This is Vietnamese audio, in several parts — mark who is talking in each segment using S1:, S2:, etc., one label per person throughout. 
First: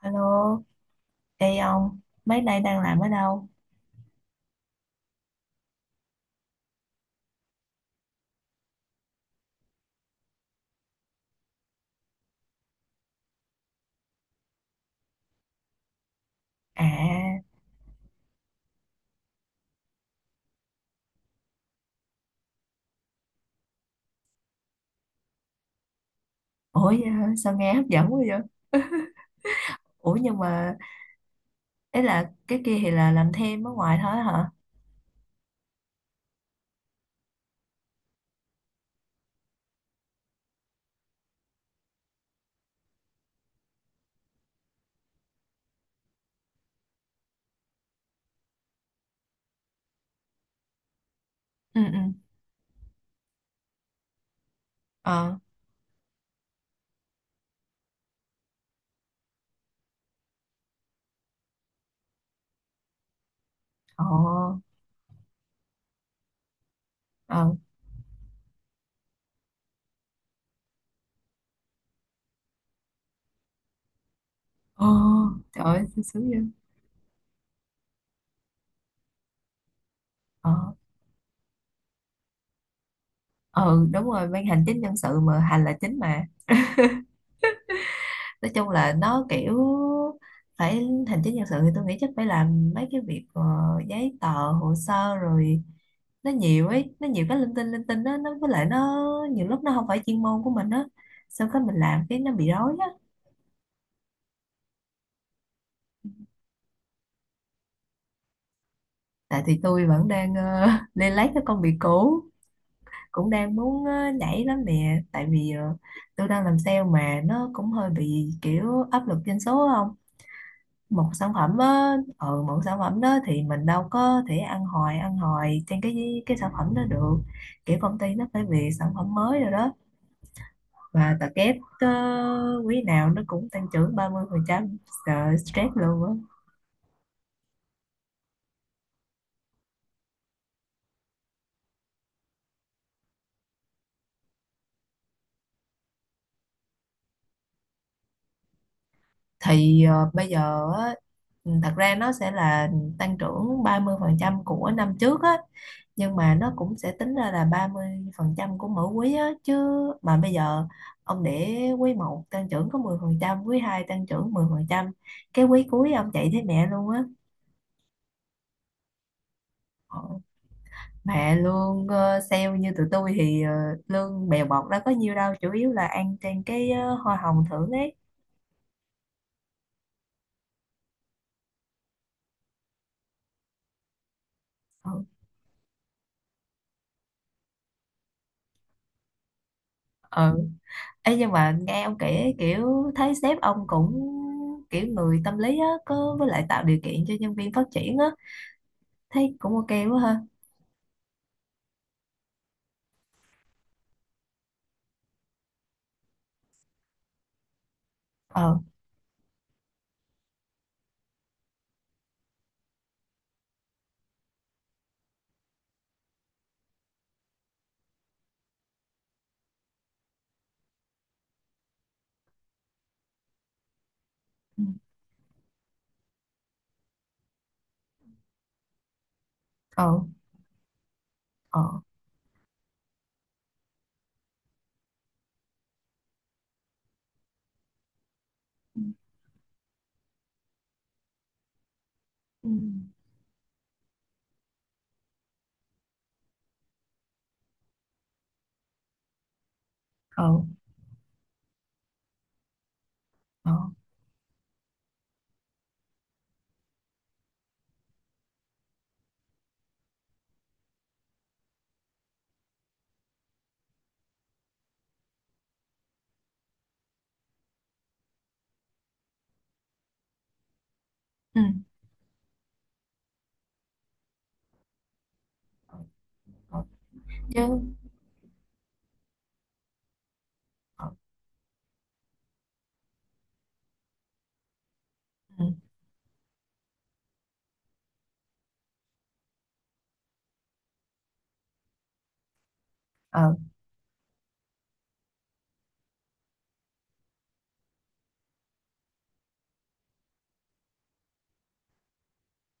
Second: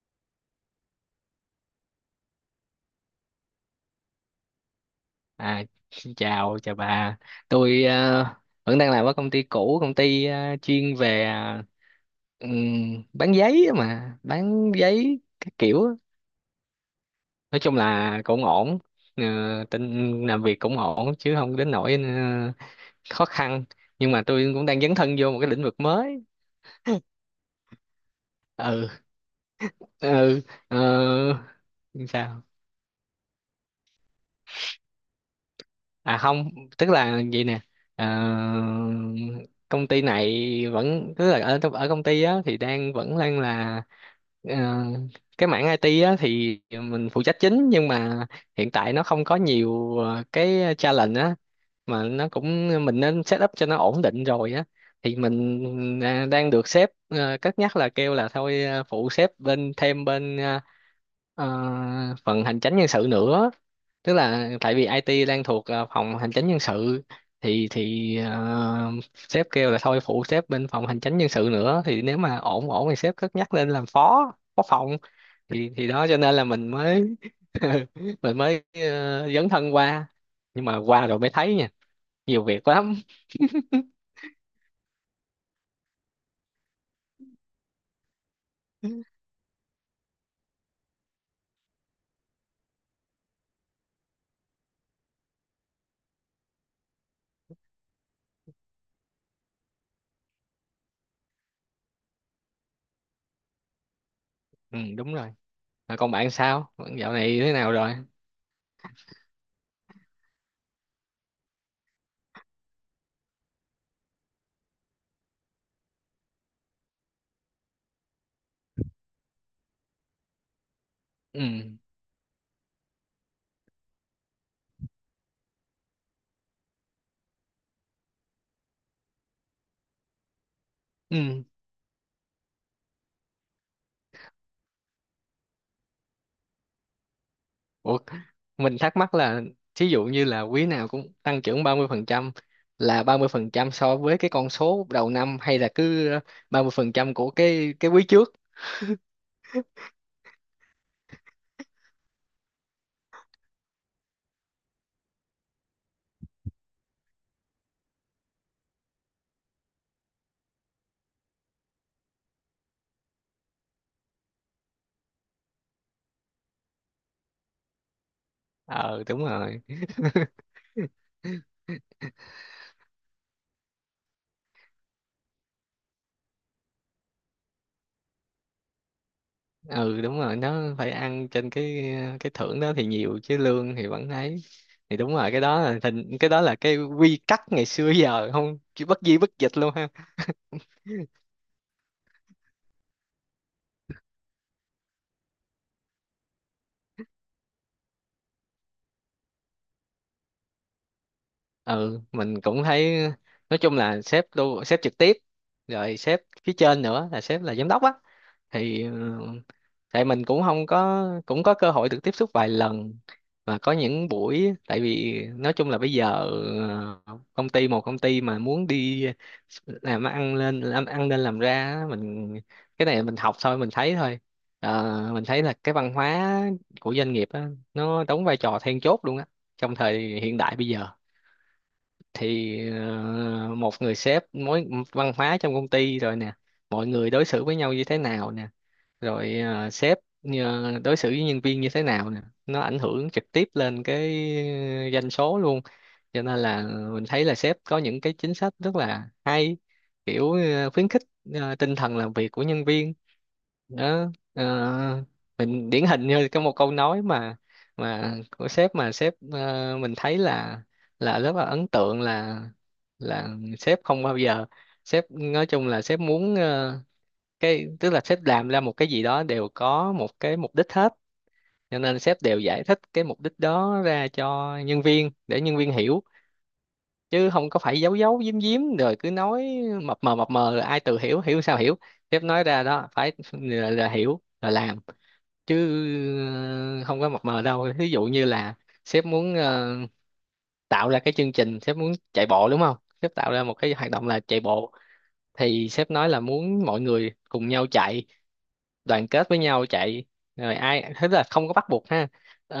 S1: Alo, ê ông, mấy nay đang làm ở đâu?
S2: À, xin chào chào bà. Tôi vẫn đang làm ở công ty cũ, công ty chuyên về bán giấy á, mà bán giấy các kiểu á.
S1: À,
S2: Nói chung là cũng ổn. Ờ, tin làm việc cũng ổn chứ không đến nỗi khó khăn, nhưng mà tôi cũng đang dấn thân vô một cái lĩnh vực mới.
S1: ủa vậy hả? Sao nghe hấp dẫn quá vậy?
S2: Ừ.
S1: Ủa nhưng
S2: Ừ.
S1: mà,
S2: ờ,
S1: ấy là
S2: Sao?
S1: cái kia thì là làm thêm ở ngoài thôi hả?
S2: À không, tức là vậy nè. ờ, Công ty này vẫn, tức là ở ở công ty á thì đang vẫn đang là ờ, cái mảng IT á thì mình phụ trách chính, nhưng mà hiện tại nó không có nhiều cái challenge á,
S1: Ừ, ừ,
S2: mà nó cũng mình nên set up cho nó ổn định rồi á. Thì
S1: ờ,
S2: mình đang được sếp cất nhắc là kêu là thôi phụ sếp bên, thêm bên ờ, phần hành chánh nhân sự nữa.
S1: ồ,
S2: Tức là tại vì IT đang thuộc phòng hành chính nhân sự,
S1: ờ,
S2: thì sếp kêu là thôi phụ sếp bên phòng hành chính nhân sự nữa, thì nếu mà ổn ổn thì sếp cất nhắc lên làm phó phó
S1: ồ,
S2: phòng.
S1: trời
S2: thì
S1: ơi,
S2: thì
S1: sướng
S2: đó, cho
S1: sướng
S2: nên
S1: vậy?
S2: là mình mới mình mới dấn thân qua,
S1: Ờ,
S2: nhưng mà qua rồi mới thấy nha, nhiều việc lắm.
S1: ừ, đúng rồi, ban hành chính nhân sự mà hành là chính mà. Nói chung là nó kiểu phải hành chính nhân sự thì tôi nghĩ chắc phải làm mấy cái việc giấy tờ hồ sơ rồi nó nhiều ấy nó nhiều cái linh tinh đó nó với lại nó nhiều lúc nó không phải chuyên môn của mình á, sao cái mình làm cái nó bị rối á.
S2: Ừ, đúng rồi. Rồi còn bạn, sao bạn dạo này thế nào rồi?
S1: Tại thì tôi vẫn đang lên lấy cái công việc cũ, cũng đang muốn nhảy lắm nè tại vì tôi đang làm sale mà nó cũng hơi bị kiểu áp lực doanh số, không một sản phẩm
S2: Ừ.
S1: á, ừ, một sản phẩm đó thì mình đâu có thể ăn hoài trên cái sản phẩm đó được, kiểu công ty nó phải về sản phẩm mới rồi đó và tập
S2: Ừ.
S1: kép quý nào nó cũng tăng trưởng 30% phần trăm, sợ stress luôn á.
S2: Ủa, mình thắc mắc là thí dụ như là quý nào cũng tăng trưởng 30%, là 30% so với cái con số đầu năm, hay là cứ 30% của cái quý trước?
S1: Thì bây giờ á, ừ, thật ra nó sẽ là tăng trưởng 30% của năm trước á, nhưng mà nó cũng sẽ tính ra là 30% của mỗi quý á chứ. Mà bây giờ ông để quý một tăng trưởng có 10%, quý 2 tăng trưởng 10%, cái quý cuối ông chạy thấy mẹ luôn á.
S2: Ờ đúng rồi.
S1: Ờ, mà lương sale như tụi tôi thì lương bèo bọt đó có nhiêu đâu, chủ yếu là ăn trên cái hoa hồng thưởng ấy.
S2: Ừ đúng rồi, nó phải ăn trên cái thưởng đó thì nhiều, chứ lương thì vẫn ấy.
S1: Ừ.
S2: Thì đúng rồi, cái đó là cái quy tắc ngày xưa giờ không, chứ bất di bất dịch luôn ha.
S1: Ừ. Ê, nhưng mà nghe ông kể kiểu thấy sếp ông cũng kiểu người tâm lý á, có với lại tạo điều kiện cho nhân viên phát triển á, thấy cũng ok quá ha.
S2: Ừ mình cũng thấy. Nói chung là sếp trực tiếp rồi sếp phía trên nữa là sếp là giám đốc á,
S1: Ờ.
S2: thì ừ, tại mình cũng không có có cơ hội được tiếp xúc vài lần, và có những buổi. Tại vì nói chung là bây giờ công ty, một công ty mà muốn đi làm ăn lên, làm ra á, mình cái này mình học thôi, mình thấy thôi.
S1: Ừ.
S2: Ờ, mình thấy là cái văn hóa của doanh nghiệp á, nó đóng vai trò then chốt luôn á, trong
S1: Ờ.
S2: thời hiện đại bây giờ.
S1: Ờ.
S2: Thì một người sếp mối văn hóa trong công ty rồi nè, mọi người đối xử với nhau như thế nào nè,
S1: Ừ.
S2: rồi sếp đối xử với nhân viên như thế nào nè,
S1: Ừ.
S2: nó ảnh hưởng trực tiếp lên cái doanh số luôn. Cho nên là mình thấy là sếp có những cái chính sách rất là hay, kiểu
S1: Ờ.
S2: khuyến khích tinh thần làm việc của nhân viên.
S1: Ờ.
S2: Đó. Ờ, mình điển hình như có một câu nói mà của sếp, mà sếp mình thấy là rất là ấn tượng, là sếp không bao giờ sếp, nói chung là sếp muốn cái, tức là sếp làm ra một cái gì đó đều có một cái mục đích hết,
S1: Ừ.
S2: cho nên sếp đều giải thích cái mục đích đó ra cho nhân viên để nhân viên hiểu,
S1: Ờ,
S2: chứ
S1: chứ.
S2: không có phải giấu giấu giếm giếm rồi cứ nói mập mờ rồi ai
S1: Ờ.
S2: tự hiểu, hiểu sao hiểu. Sếp nói ra đó phải là hiểu là làm,
S1: Ừ,
S2: chứ ờ, không có mập mờ đâu. Ví dụ như là sếp muốn tạo ra cái chương trình, sếp muốn chạy bộ đúng không, sếp tạo
S1: ờ.
S2: ra một cái hoạt động là chạy bộ, thì sếp nói là muốn mọi người cùng nhau chạy, đoàn kết với nhau chạy. Rồi ai thế là không có bắt buộc ha.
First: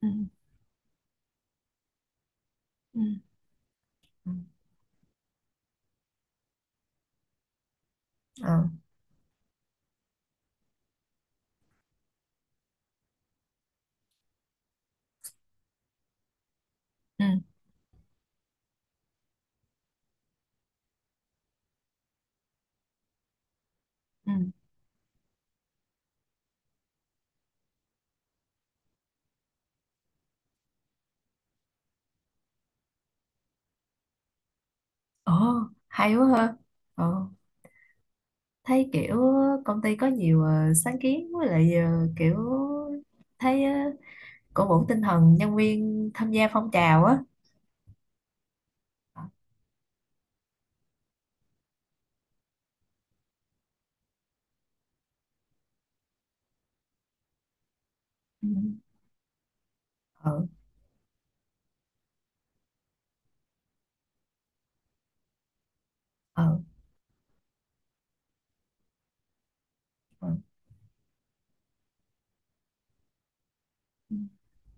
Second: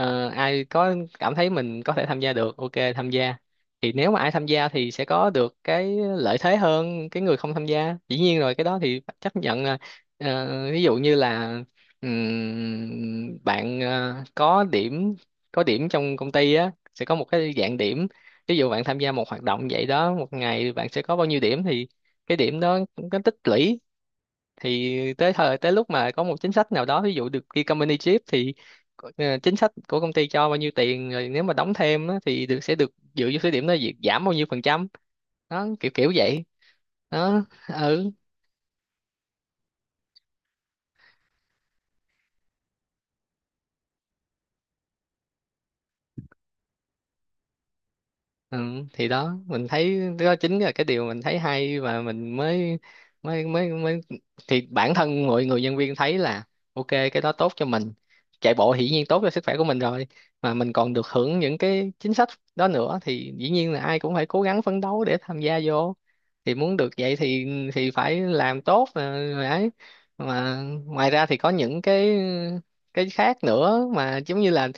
S1: ừ,
S2: ai có cảm thấy mình có thể tham gia được ok
S1: ừ.
S2: tham gia. Thì nếu mà
S1: Ừ.
S2: ai tham gia thì sẽ có được cái lợi thế hơn cái người không tham gia, dĩ nhiên rồi,
S1: Ờ.
S2: cái đó thì phải chấp nhận là, ví dụ như là bạn có điểm, có điểm trong công ty á, sẽ có
S1: Ừ.
S2: một cái dạng điểm. Ví dụ bạn tham gia một hoạt động vậy đó, một ngày bạn sẽ có bao nhiêu điểm, thì cái điểm đó cũng có tích lũy.
S1: Ừ.
S2: Thì tới thời tới lúc mà có một chính sách nào đó, ví dụ được ghi company chip thì chính sách của công ty cho bao nhiêu tiền, rồi nếu mà đóng thêm á, thì được sẽ được dựa vô số điểm đó việc giảm bao nhiêu phần trăm.
S1: Ờ,
S2: Đó, kiểu kiểu
S1: hay quá
S2: vậy
S1: ha. Ờ,
S2: đó. Ừ.
S1: thấy kiểu công ty có nhiều sáng kiến với lại ờ, kiểu thấy ờ, cổ vũ tinh thần nhân viên tham gia phong trào á.
S2: Ừ, thì
S1: Ờ.
S2: đó mình thấy đó chính là cái điều mình thấy hay, và mình mới mới thì bản thân mọi người nhân viên thấy là ok cái đó tốt cho mình,
S1: Ừ.
S2: chạy bộ hiển nhiên tốt cho sức khỏe của mình rồi,
S1: Ở.
S2: mà mình còn được hưởng những cái chính sách đó nữa, thì dĩ nhiên là ai cũng phải cố gắng phấn đấu để tham gia vô. Thì
S1: Ở.
S2: muốn được vậy thì phải làm tốt rồi mà ấy.
S1: Ờ.
S2: Mà ngoài ra thì có những cái khác nữa, mà giống như là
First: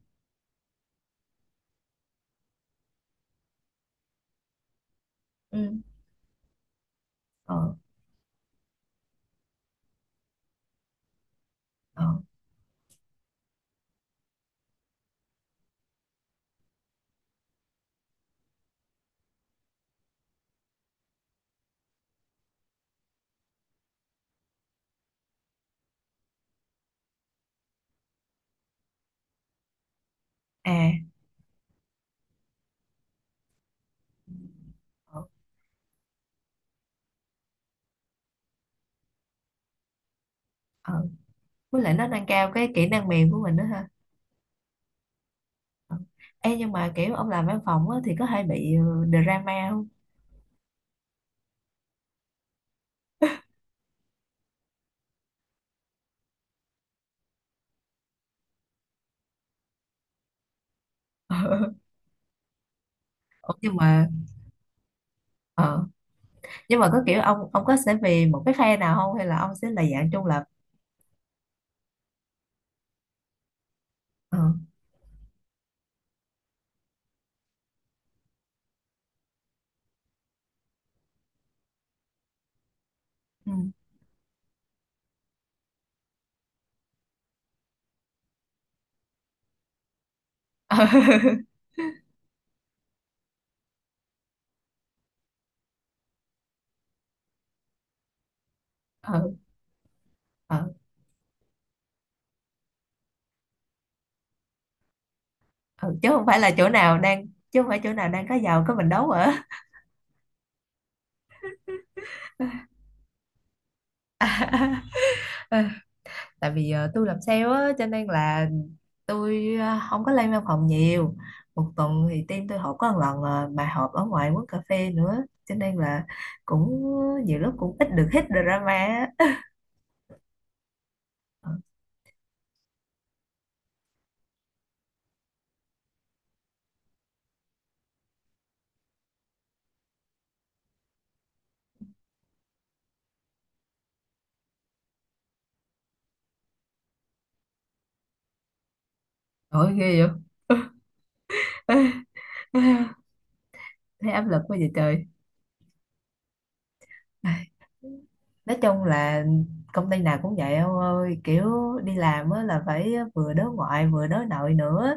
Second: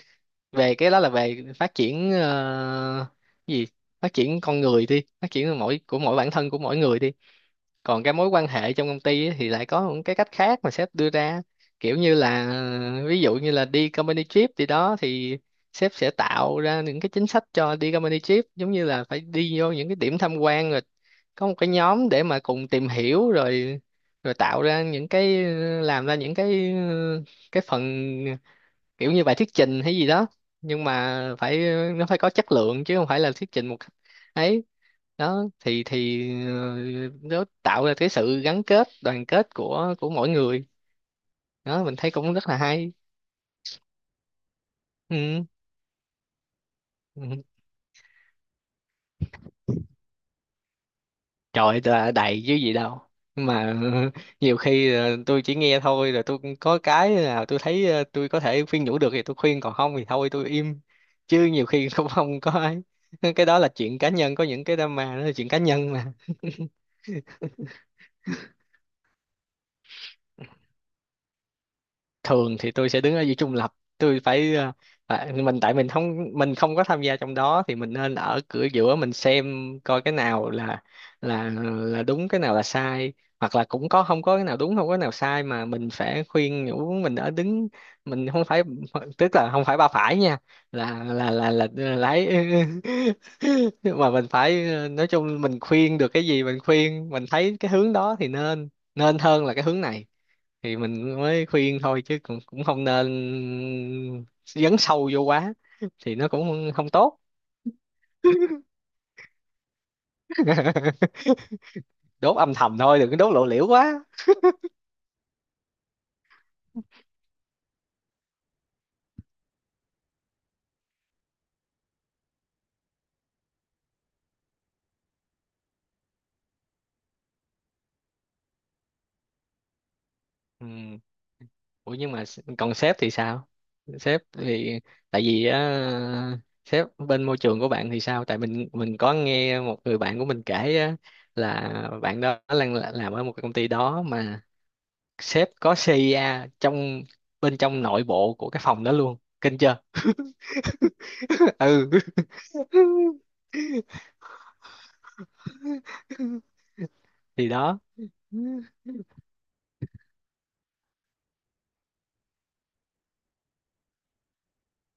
S2: về cái đó là về phát triển cái gì, phát triển con người đi, phát triển
S1: Ừ.
S2: mỗi bản thân của mỗi người đi.
S1: Ở. Ở.
S2: Còn cái mối quan hệ trong công ty ấy, thì lại có một cái cách khác mà sếp đưa ra, kiểu như là ví dụ như là đi company trip thì đó thì sếp sẽ tạo ra những cái chính sách cho đi company trip, giống như là phải đi vô những cái điểm tham quan, rồi có một cái nhóm để mà cùng tìm hiểu rồi, rồi tạo ra những cái, làm ra những cái phần, kiểu như bài thuyết trình hay gì đó. Nhưng
S1: À.
S2: mà phải, nó phải có chất lượng chứ không phải là thuyết trình một cách ấy.
S1: Ở.
S2: Đó thì nó tạo ra cái sự gắn kết đoàn kết của mỗi người.
S1: Ở, với
S2: Đó
S1: lại
S2: mình
S1: nó
S2: thấy
S1: nâng
S2: cũng rất
S1: cao
S2: là
S1: cái kỹ
S2: hay.
S1: năng mềm của mình đó ha.
S2: Ừ.
S1: Ờ. Ê, nhưng mà kiểu ông
S2: Ừ.
S1: làm văn phòng á, thì có hay bị drama không?
S2: Trời là đầy chứ gì đâu. Nhưng mà nhiều khi tôi chỉ nghe thôi, rồi tôi cũng có cái nào tôi thấy tôi có thể khuyên nhủ được thì tôi khuyên, còn không thì thôi tôi im. Chứ nhiều khi cũng không có ấy, cái
S1: Ờ,
S2: đó là
S1: nhưng
S2: chuyện
S1: mà
S2: cá nhân, có những cái drama đó là chuyện cá
S1: ờ,
S2: nhân.
S1: nhưng mà có kiểu ông có sẽ về một cái phe nào không hay là ông sẽ là dạng trung lập?
S2: Thường thì tôi sẽ đứng ở giữa trung lập, tôi
S1: Ờ.
S2: phải mình tại mình không, mình không có tham gia trong đó thì mình nên ở cửa giữa, mình xem coi cái nào là đúng, cái nào là sai,
S1: Ừ.
S2: hoặc là cũng có không có cái nào đúng không có cái nào sai, mà mình phải khuyên nhủ. Mình ở đứng Mình không phải, tức là không phải ba phải nha, là là là là, là lái. Mà mình phải nói chung mình khuyên được cái gì mình khuyên, mình thấy cái hướng đó thì nên, nên
S1: Ờ.
S2: hơn là cái hướng này,
S1: Ờ.
S2: thì mình mới khuyên thôi. Chứ cũng cũng không nên dấn sâu vô quá
S1: Ờ. Ừ, chứ
S2: thì
S1: không
S2: nó
S1: phải là chỗ
S2: cũng không
S1: nào
S2: tốt.
S1: đang, chứ không phải chỗ nào đang có giàu có mình đấu hả?
S2: Đốt âm thầm thôi, đừng có đốt lộ liễu quá.
S1: Ờ, tại vì tôi làm sale á, cho nên là tôi à, không có lên văn phòng nhiều, một tuần thì team tôi họp có một lần à, mà họp ở ngoài quán cà phê nữa, cho nên là cũng nhiều lúc cũng ít được hít drama á.
S2: Ừ. Ủa nhưng mà còn sếp thì sao? Sếp thì, tại vì á, sếp bên môi trường của bạn thì sao? Tại mình có nghe một người bạn của mình kể á, là bạn đó đang làm ở một cái công ty đó, mà sếp có CIA trong, bên trong nội bộ của cái phòng đó luôn, kinh
S1: Ôi
S2: chưa?
S1: ghê vậy.
S2: Ừ
S1: Thấy áp lực quá vậy trời.
S2: thì
S1: Ai,
S2: đó.
S1: nói chung là công ty nào cũng vậy ông ơi, kiểu đi làm á là phải vừa đối ngoại vừa đối nội nữa,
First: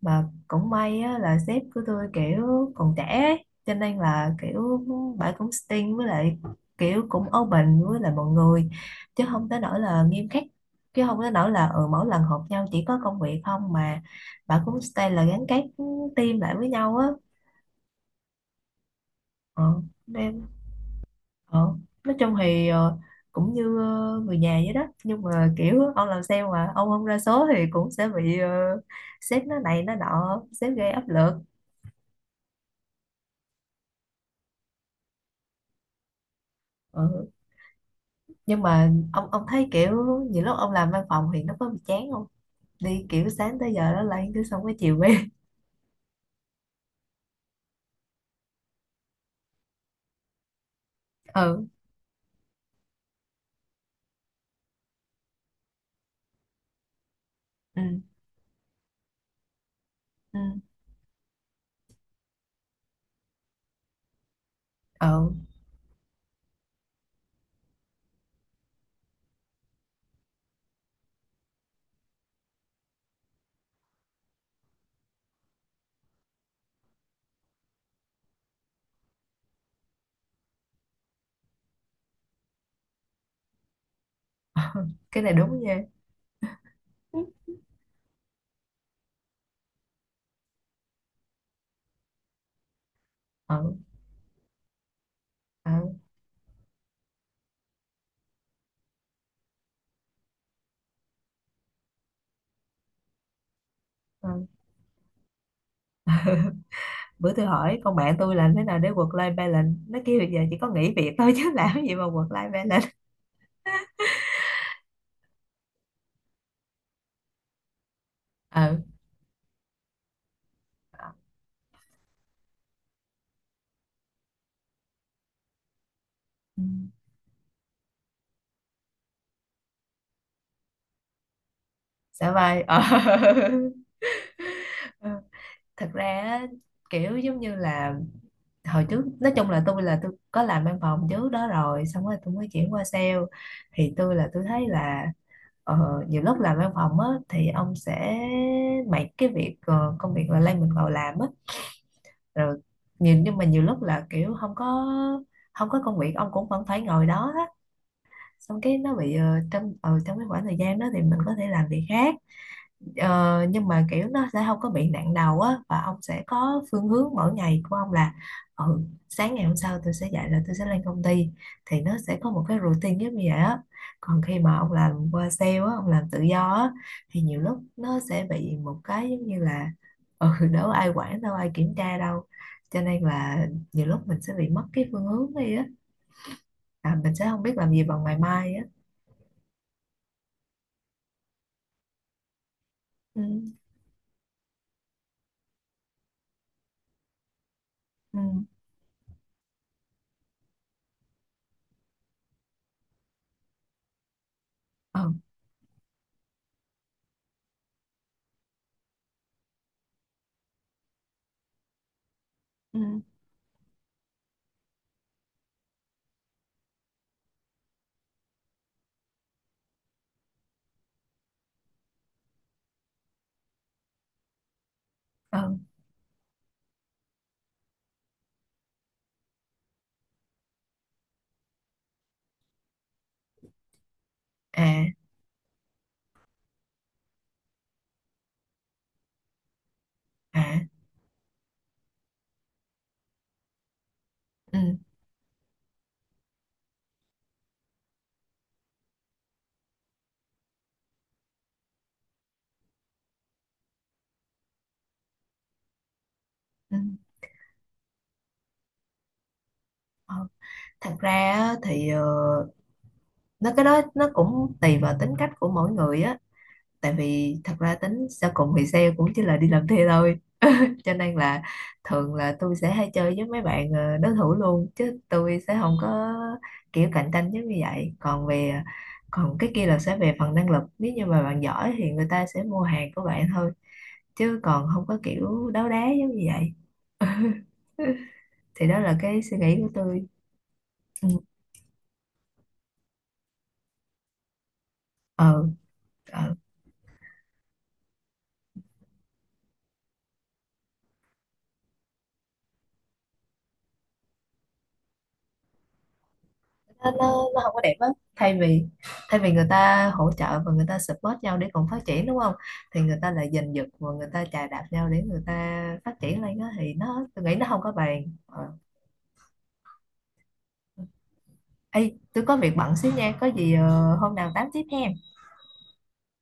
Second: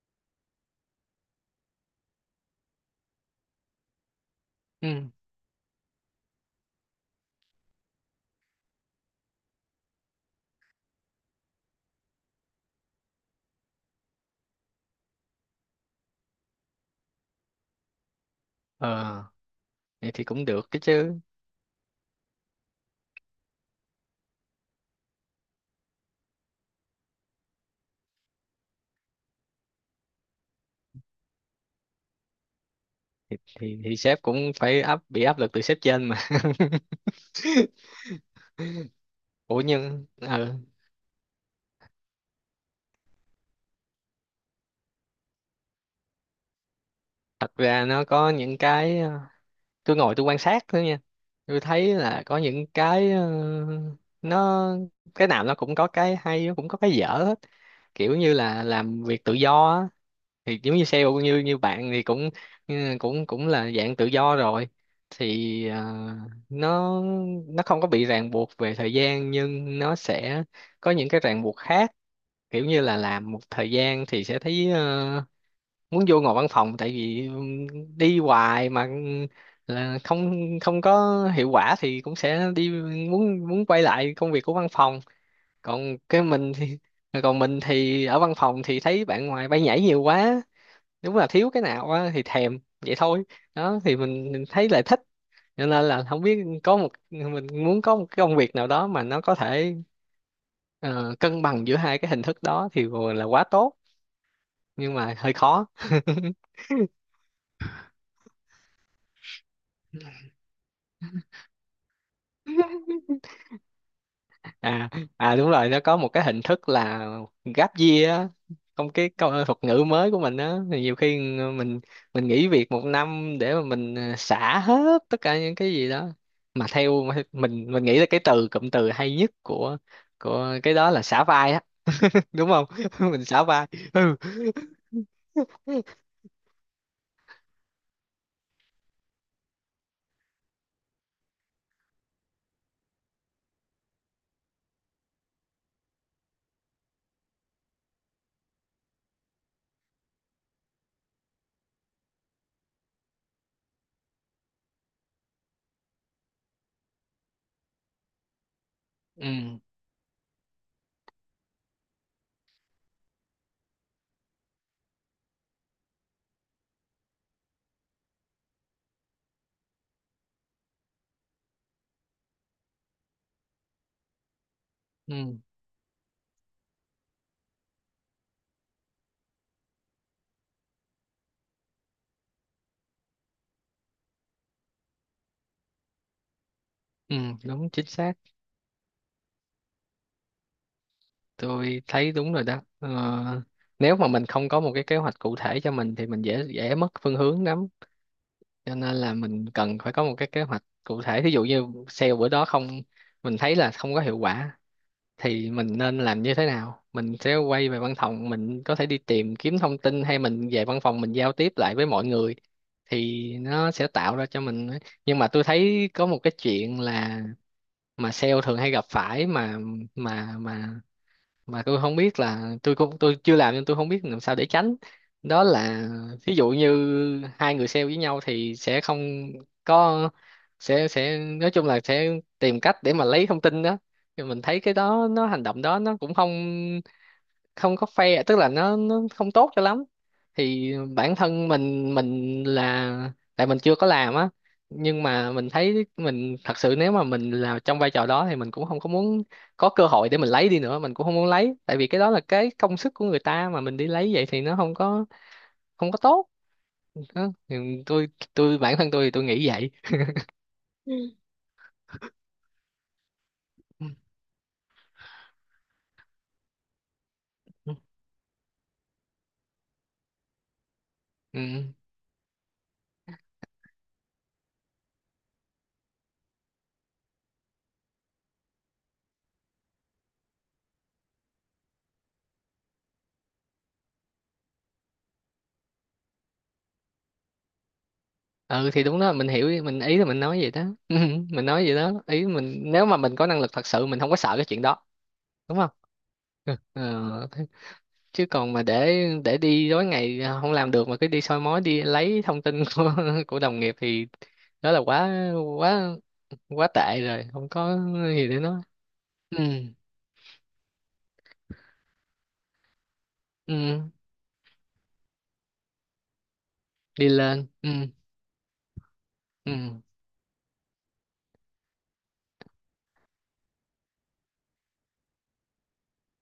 S1: mà cũng may á, là sếp của tôi kiểu còn trẻ ấy. Cho nên là kiểu
S2: Ừ.
S1: bà cũng sting với lại kiểu cũng open với lại mọi người, chứ không tới nỗi là nghiêm khắc, chứ không tới nỗi là ừ, mỗi lần họp nhau chỉ có công việc không, mà bà cũng stay là gắn kết team lại với nhau á.
S2: Ờ
S1: Ờ,
S2: vậy thì cũng
S1: nên
S2: được cái chứ.
S1: ờ. Nói chung thì cũng như ờ, người nhà vậy đó, nhưng mà kiểu ông làm sale mà ông không ra số thì cũng sẽ bị sếp nó này nó nọ, sếp gây áp lực.
S2: Thì sếp cũng phải bị áp lực từ sếp trên mà.
S1: Ừ. Nhưng mà ông
S2: Ủa
S1: thấy kiểu
S2: nhưng ừ,
S1: nhiều lúc ông làm văn phòng thì nó có bị chán không? Đi kiểu sáng tới giờ đó lại cứ xong cái chiều về.
S2: thật ra nó có những cái tôi ngồi tôi quan sát thôi nha. Tôi
S1: Ừ.
S2: thấy là có những cái nó, cái nào nó cũng có cái hay, nó cũng có cái dở hết.
S1: Ừ.
S2: Kiểu như là làm việc tự do á,
S1: Ừ.
S2: thì giống như sale như như bạn thì cũng ừ, cũng cũng là dạng tự do rồi.
S1: Ừ.
S2: Thì nó không có bị ràng buộc về thời gian, nhưng nó sẽ có những cái ràng buộc khác. Kiểu như là làm một thời gian thì sẽ thấy muốn vô ngồi văn phòng, tại vì đi hoài mà là không không có hiệu quả, thì cũng sẽ đi muốn muốn quay lại công việc của văn phòng.
S1: Cái này đúng nha.
S2: còn cái mình thì
S1: Ừ.
S2: Còn mình thì ở văn phòng thì thấy bạn ngoài bay nhảy nhiều quá, đúng là thiếu cái nào á thì thèm vậy thôi. Đó thì mình thấy là thích, cho
S1: Ừ.
S2: nên là không biết một mình muốn có một cái công việc nào đó mà nó có thể ờ, cân bằng giữa hai cái hình thức đó thì vừa là quá tốt,
S1: Ừ.
S2: nhưng mà hơi khó.
S1: Bữa tôi hỏi con bạn tôi làm thế nào để work life balance, nó kêu bây giờ chỉ có nghỉ việc thôi chứ làm cái gì mà work life balance.
S2: À. À đúng rồi, nó có một cái hình thức là gáp year á.
S1: Ừ.
S2: Không, cái thuật ngữ mới của mình á, thì nhiều khi mình mình nghỉ việc một năm để mà mình xả hết tất cả những cái gì đó.
S1: Ừ.
S2: Mà theo mình nghĩ là cái cụm từ hay nhất của cái đó là xả vai á.
S1: Xả
S2: Đúng
S1: vai
S2: không?
S1: ờ.
S2: Mình xả vai. Ừ.
S1: Ừ. Thật ra á, kiểu giống như là hồi trước nói chung là tôi có làm văn phòng trước đó rồi, xong rồi tôi mới chuyển qua sale, thì tôi thấy là nhiều lúc làm văn phòng á thì ông sẽ mấy cái việc công việc là lay mình vào làm á, rồi nhìn nhưng mà nhiều lúc là kiểu không có, không có công việc ông cũng vẫn phải ngồi đó á, xong cái nó bị
S2: Ừ.
S1: trong ờ, trong cái khoảng thời gian đó thì mình có thể làm việc khác. Ờ, nhưng mà kiểu nó sẽ không có bị nặng đầu á, và ông sẽ có phương hướng mỗi ngày của ông là ừ, sáng ngày hôm sau tôi sẽ dậy là tôi sẽ lên công ty, thì nó sẽ có một cái routine giống như vậy á. Còn khi mà ông làm qua
S2: Ừ.
S1: sale á, ông làm tự do á, thì nhiều lúc nó sẽ bị một cái giống như là ừ, đâu ai quản đâu ai kiểm tra đâu, cho nên là nhiều lúc mình sẽ bị mất cái phương hướng đi á, à, mình
S2: Ừ,
S1: sẽ không biết làm
S2: đúng
S1: gì
S2: chính
S1: vào
S2: xác,
S1: ngày mai á.
S2: tôi thấy đúng rồi đó.
S1: Ừ.
S2: Ờ, Nếu mà mình không có một cái kế hoạch cụ thể cho mình thì mình dễ dễ mất phương hướng lắm.
S1: Ừ.
S2: Cho nên là mình cần phải có một cái kế hoạch cụ thể. Ví dụ như sale bữa đó không, mình thấy là không có hiệu quả,
S1: Ừ.
S2: thì mình nên làm như thế nào? Mình sẽ quay về văn phòng, mình có thể đi tìm kiếm thông tin, hay mình về văn phòng mình giao tiếp lại với mọi người,
S1: Ừ.
S2: thì nó sẽ tạo ra cho mình. Nhưng mà tôi thấy có một cái chuyện là mà sale thường hay gặp phải, mà mà mà tôi không biết là, tôi cũng tôi chưa làm nên tôi không biết làm sao để tránh. Đó
S1: Ừ.
S2: là ví dụ như hai người sale với nhau thì sẽ không có sẽ nói chung là sẽ tìm cách để mà lấy thông tin đó. Thì mình thấy cái
S1: À.
S2: đó hành động đó nó cũng không, không có fair, tức là nó không tốt cho lắm.
S1: À.
S2: Thì bản thân mình là tại mình chưa có làm á,
S1: Ừ.
S2: nhưng mà mình thấy mình thật sự nếu mà mình là trong vai trò đó thì mình cũng không có muốn có cơ hội để mình lấy đi nữa, mình cũng không muốn lấy, tại vì cái đó là cái công sức của người ta, mà mình đi lấy vậy thì nó không có, không có tốt.
S1: Ừ.
S2: Đó. Thì tôi tôi bản thân tôi thì tôi nghĩ vậy.
S1: Ờ, thật ra á, thì ờ, nó cái đó
S2: Ừ.
S1: nó cũng tùy vào tính cách của mỗi người á, tại vì thật ra tính sau cùng thì sale cũng chỉ là đi làm thuê thôi, cho nên là
S2: Ừ.
S1: thường là tôi sẽ hay chơi với mấy bạn đối thủ luôn, chứ tôi sẽ không có kiểu cạnh tranh giống như vậy. Còn về ờ, còn cái kia là sẽ về phần năng lực, nếu như mà bạn giỏi thì người ta sẽ mua hàng của bạn thôi, chứ còn không có kiểu đấu đá giống như vậy. Thì
S2: Ừ
S1: đó
S2: thì
S1: là
S2: đúng đó,
S1: cái
S2: mình
S1: suy
S2: hiểu
S1: nghĩ của
S2: mình, ý là
S1: tôi.
S2: mình nói vậy đó.
S1: Ừ.
S2: Mình nói vậy đó, ý mình nếu mà mình có năng lực thật sự mình không có sợ cái chuyện đó,
S1: Ờ.
S2: đúng không?
S1: Ờ.
S2: Ờ, thế- chứ còn mà để đi tối ngày không làm được mà cứ đi soi mói đi lấy thông tin của đồng nghiệp, thì đó là quá quá quá
S1: Nó,
S2: tệ rồi,
S1: nó
S2: không
S1: không có đẹp
S2: có
S1: á,
S2: gì
S1: thay
S2: để nói.
S1: vì, thay vì
S2: Ừ.
S1: người ta hỗ trợ và người ta support nhau để cùng phát triển đúng không, thì người ta lại giành giật
S2: Ừ
S1: và người ta chà đạp nhau để người ta phát triển lên, đó thì nó
S2: đi
S1: tôi nghĩ nó
S2: lên.
S1: không
S2: Ừ.
S1: có bền ờ.
S2: Ừ.
S1: Ê, tôi có việc bận xíu nha, có gì ờ, hôm nào tám tiếp em.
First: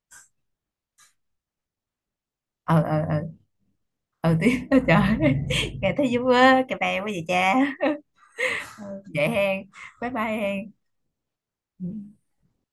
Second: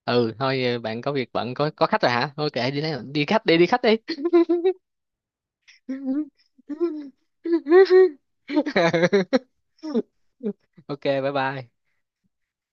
S2: Ừ thôi, ờ, bạn có việc bận, có khách rồi hả, thôi kệ
S1: Ờ
S2: đi lấy
S1: ờ ờ,
S2: đi khách đi, đi khách đi.
S1: ờ tiếp. Trời ơi, nghe thấy vui quá, cà bè quá vậy cha. Ờ, vậy hen, bye bye hen.
S2: Ok bye bye.
S1: Ừ.